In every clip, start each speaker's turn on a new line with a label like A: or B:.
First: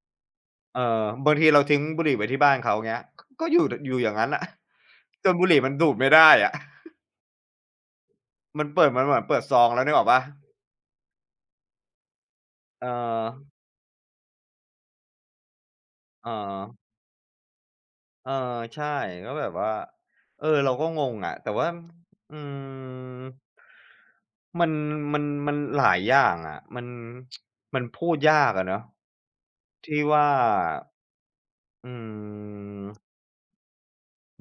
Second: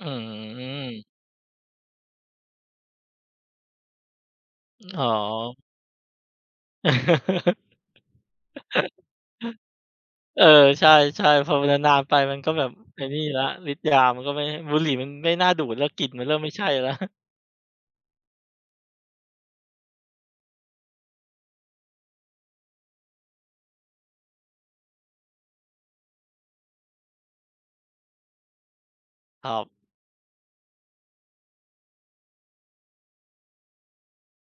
A: อื้อฮื
B: เออ
A: อ
B: บางทีเราทิ้งบุหรี่ไว้ที่บ้านเขา เงี้ย ก็อยู่ ด อยู่อย่างงั้นน่ะ
A: อ๋อ
B: จนบุหรี่มันดูดไม่ได้อะ มันเปิด มันแบบเปิดซองแล้ว นึกออกเปล่า?
A: เออ ใช่ ๆ พอมันนาน ๆ ไปมันก็แบบ
B: เ
A: ไอ้นี่แล้
B: ออ
A: ว ฤทธิ์ยามันก็ไม่ บุหรี่มันไม่น่าดูดแล้ว กลิ่นมั
B: เ
A: นเริ่มไม่ใช่
B: ออ
A: แล้ว
B: เออ ใช่ ก็แบบว่า เออ เราก็งงอะ แต่ว่า อืม มัน มัน มันหลายอย่างอะ มัน มันพูดยากอะเนาะ
A: ครับ
B: ที่ว่า อืม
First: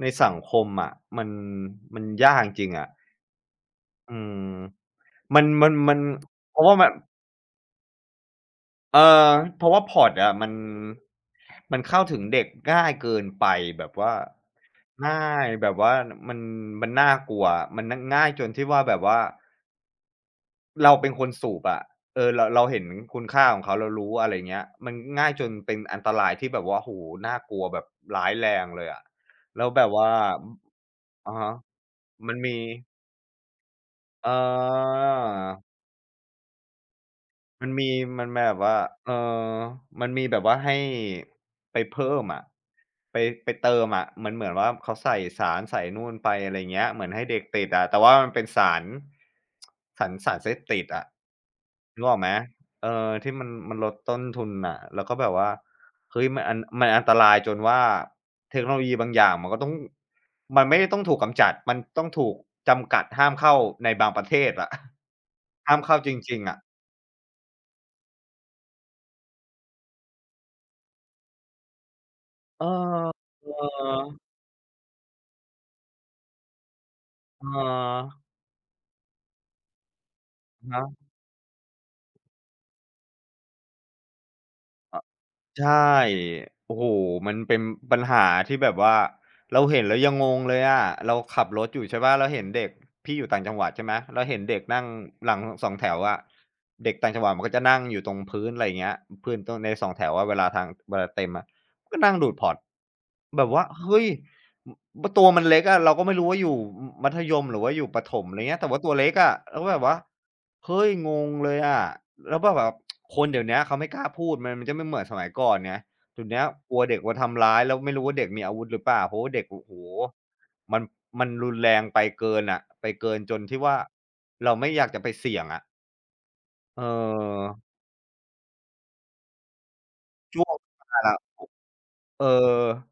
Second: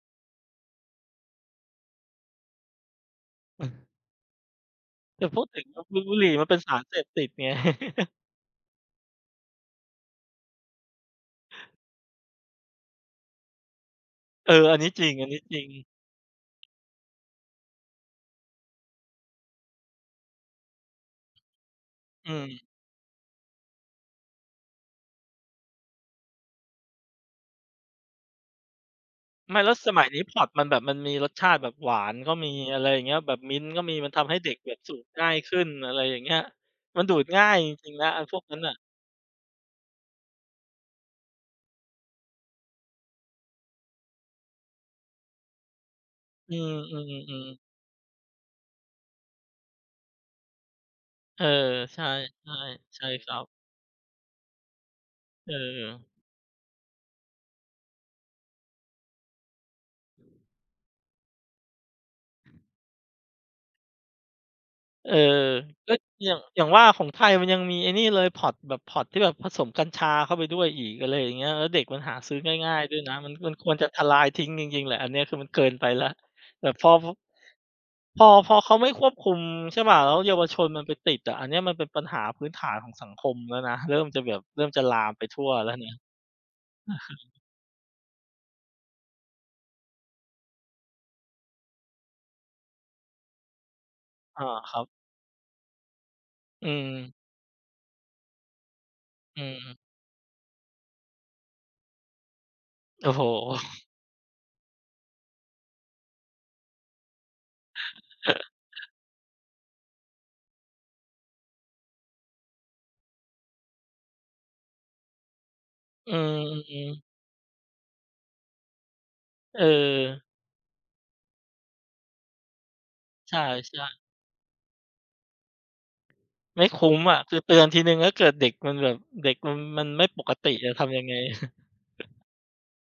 B: ในสังคมอะ มัน มันยากจริง ๆ อะ อืม
A: แต่
B: ม
A: พ
B: ั
A: ู
B: น
A: ดถึ
B: ม
A: ง
B: ัน
A: บ
B: มั
A: บ
B: น
A: ุ บุหรี่มันเ
B: เ
A: ป
B: พ
A: ็
B: ร
A: น
B: าะ
A: ส
B: ว่า
A: าร
B: แบ
A: เ
B: บ
A: สพติด ไง
B: เออ เพราะว่า pod อะมัน มันเข้าถึงเด็กง่ายเกินไปแบบว่า
A: เออ อันนี้จร
B: ง
A: ิ
B: ่
A: ง
B: า
A: อันนี้
B: ย
A: จริ
B: แบ
A: ง
B: บว่า น มัน มันน่ากลัว มัน น ง่ายจนที่ว่าแบบว่า เราเป็นคนสูบอะ เอ
A: อื
B: อ ระ
A: ม
B: เราเห็นคุณค่าของเขา เรารู้ อะไรเงี้ย มันง่ายจนเป็นอันตรายที่แบบว่า โอ้โฮ! น่ากลัวแบบร้ายแรงเลยอะ
A: ไม
B: แ
A: ่
B: ล้
A: แล
B: ว
A: ้ว
B: แบ
A: ส
B: บ
A: ม
B: ว
A: ั
B: ่
A: ย
B: า
A: นี้ pod มันแบบมันมีร
B: อ อ
A: ส
B: ะฮ
A: ชา
B: ะ
A: ติแบบหวานก
B: ม
A: ็
B: ัน
A: ม
B: ม
A: ี
B: ี
A: อะไรอย่างเงี้ย แบบ mint ก็มี มันทำให้เด็กแบบสูบง่ายขึ้
B: เออ
A: น อะไรอย่างเงี้ย มันดูดง่าย
B: ม
A: จ
B: ันม
A: ริ
B: ี
A: ง ๆ นะไอ้
B: มัน
A: พวก
B: แบ
A: นั้
B: บ
A: น
B: ว
A: น่
B: ่
A: ะ
B: า เอ่อ มันมีแบบว่าให้ไปเพิ่มอะ ไป ไปเติมอะ มันเหมือนว่า เขาใส่สารใส่นู่นไป อะ
A: อื
B: ไรเงี้ย เหมือนให้เด็ก
A: อ ๆ
B: ต
A: ๆ
B: ิดอะ แต่ว่ามันเป็นสาร สัน สารเสพติดอะ
A: เออ ใ
B: น
A: ช
B: ึ
A: ่
B: กออกไหม? เอ
A: ๆ ใช่
B: อ
A: ค
B: ที
A: ร
B: ่
A: ั
B: ม
A: บ
B: ัน มันลดต้นทุนน่ะ แล้วก็แบบว่
A: เ
B: า
A: ออ
B: เฮ้ย! มันอัน มันอันตรายจนว่าเทคโนโลยีบางอย่างมันก็ต้อง มันไม่ได้ต้องถูกกำจัด มันต้องถูกจำกัดห้ามเข้าในบางประเทศอะ
A: เออ
B: ห้ามเ
A: ก
B: ข
A: ็
B: ้าจ
A: อย่
B: ร
A: า
B: ิ
A: ง
B: ง ๆ อะ
A: อย่างว่าของไทยมันยังมีไอ้นี่เลย pod แบบ pod ที่แบบผสมกัญชาเข้าไปด้วยอีก อะไรอย่างเงี้ย แล้วเด็กมันหาซื้อ
B: เออ
A: ง่าย ๆ ด้วยนะ มัน มันควรจะทล
B: ๆ
A: ายทิ้งจริง ๆ แหละ อันเนี้ยคือมันเกินไปแล้ว แบบพอ พ
B: เ
A: พ
B: ออ
A: อ พอเขาไม่ควบคุม ใช่เปล่า แล้วเยาวชน
B: น
A: มันไป
B: ะ
A: ติดอะ อันเนี้ยมันเป็นปัญหาพื้นฐานของสังคมแล้วนะ เริ่มจะแบบเริ่มจะล
B: อ
A: า
B: า
A: มไปทั่ว
B: ใช
A: แล้วนะ
B: ่
A: อ
B: โอ้โฮ!
A: ะฮ
B: ม
A: ะ
B: ันเป็นปัญหาที่แบบว่าเราเห็นแล้วยังงงเลยอะ เราขับรถอยู่ ใช่เปล่า แล้วเห็นเด็ก พี่อยู่ต่างจังหวัดใช่ไหม แล้วเห็
A: อ
B: น
A: า
B: เด็ก
A: ค
B: น
A: รั
B: ั่
A: บ
B: งหลังสองแถวอะ
A: อื
B: เด็กต่า
A: อ
B: งจังหวัดมันก็จะนั่งอยู่ตรงพื้น ไรอย่างเงี้ย พืน
A: อื
B: ตน ใน
A: อ
B: สองแถวอะเวลาทาง เวลาเต็มอะ ก็นั่งดูด pod
A: โอ้โฮ!
B: แบบว่า เฮ้ย! อ บ ตัวมันเล็กอะ! เราก็ไม่รู้ว่าอยู่ อ มัธยม หรือว่าอยู่ประถม ไรเงี้ย แต่ว่าตัวเล็กอะ แล้วแบบว่า เฮ้ย! งงเลยอะ แล้วก็ แบบ คนเดี๋ยวเนี้ยเขาไม่กล้าพูด มันจะไม่เหมือนสมัยก่อนไง
A: อื
B: เดี๋ยวเนี้ยกลัว
A: อ
B: เด็ก
A: ๆ
B: มาทำร้าย แล้วไม่รู้ว่าเด็กมีอาวุธหรือเปล่า เพราะว่าเด็ก โอ
A: เ
B: ้โฮ!
A: ออ
B: มัน มันรุนแรงไปเกินน่ะ ไปเกิน
A: ใ
B: จ
A: ช
B: น
A: ่
B: ที่ว่า
A: ๆ
B: เราไม่อยากจะไปเสี่ยงอะ
A: ไม่
B: เ
A: คุ้มอะ คือเตือ
B: ออ
A: นทีหนึ่ง ถ้าเกิดเด็กมันแบบเด็กมัน มันไม่ปก
B: จ้
A: ติ
B: วง
A: จะท
B: ก็ต
A: ำ
B: า
A: ย
B: ย
A: ัง
B: แล
A: ไง?
B: ้ว เออ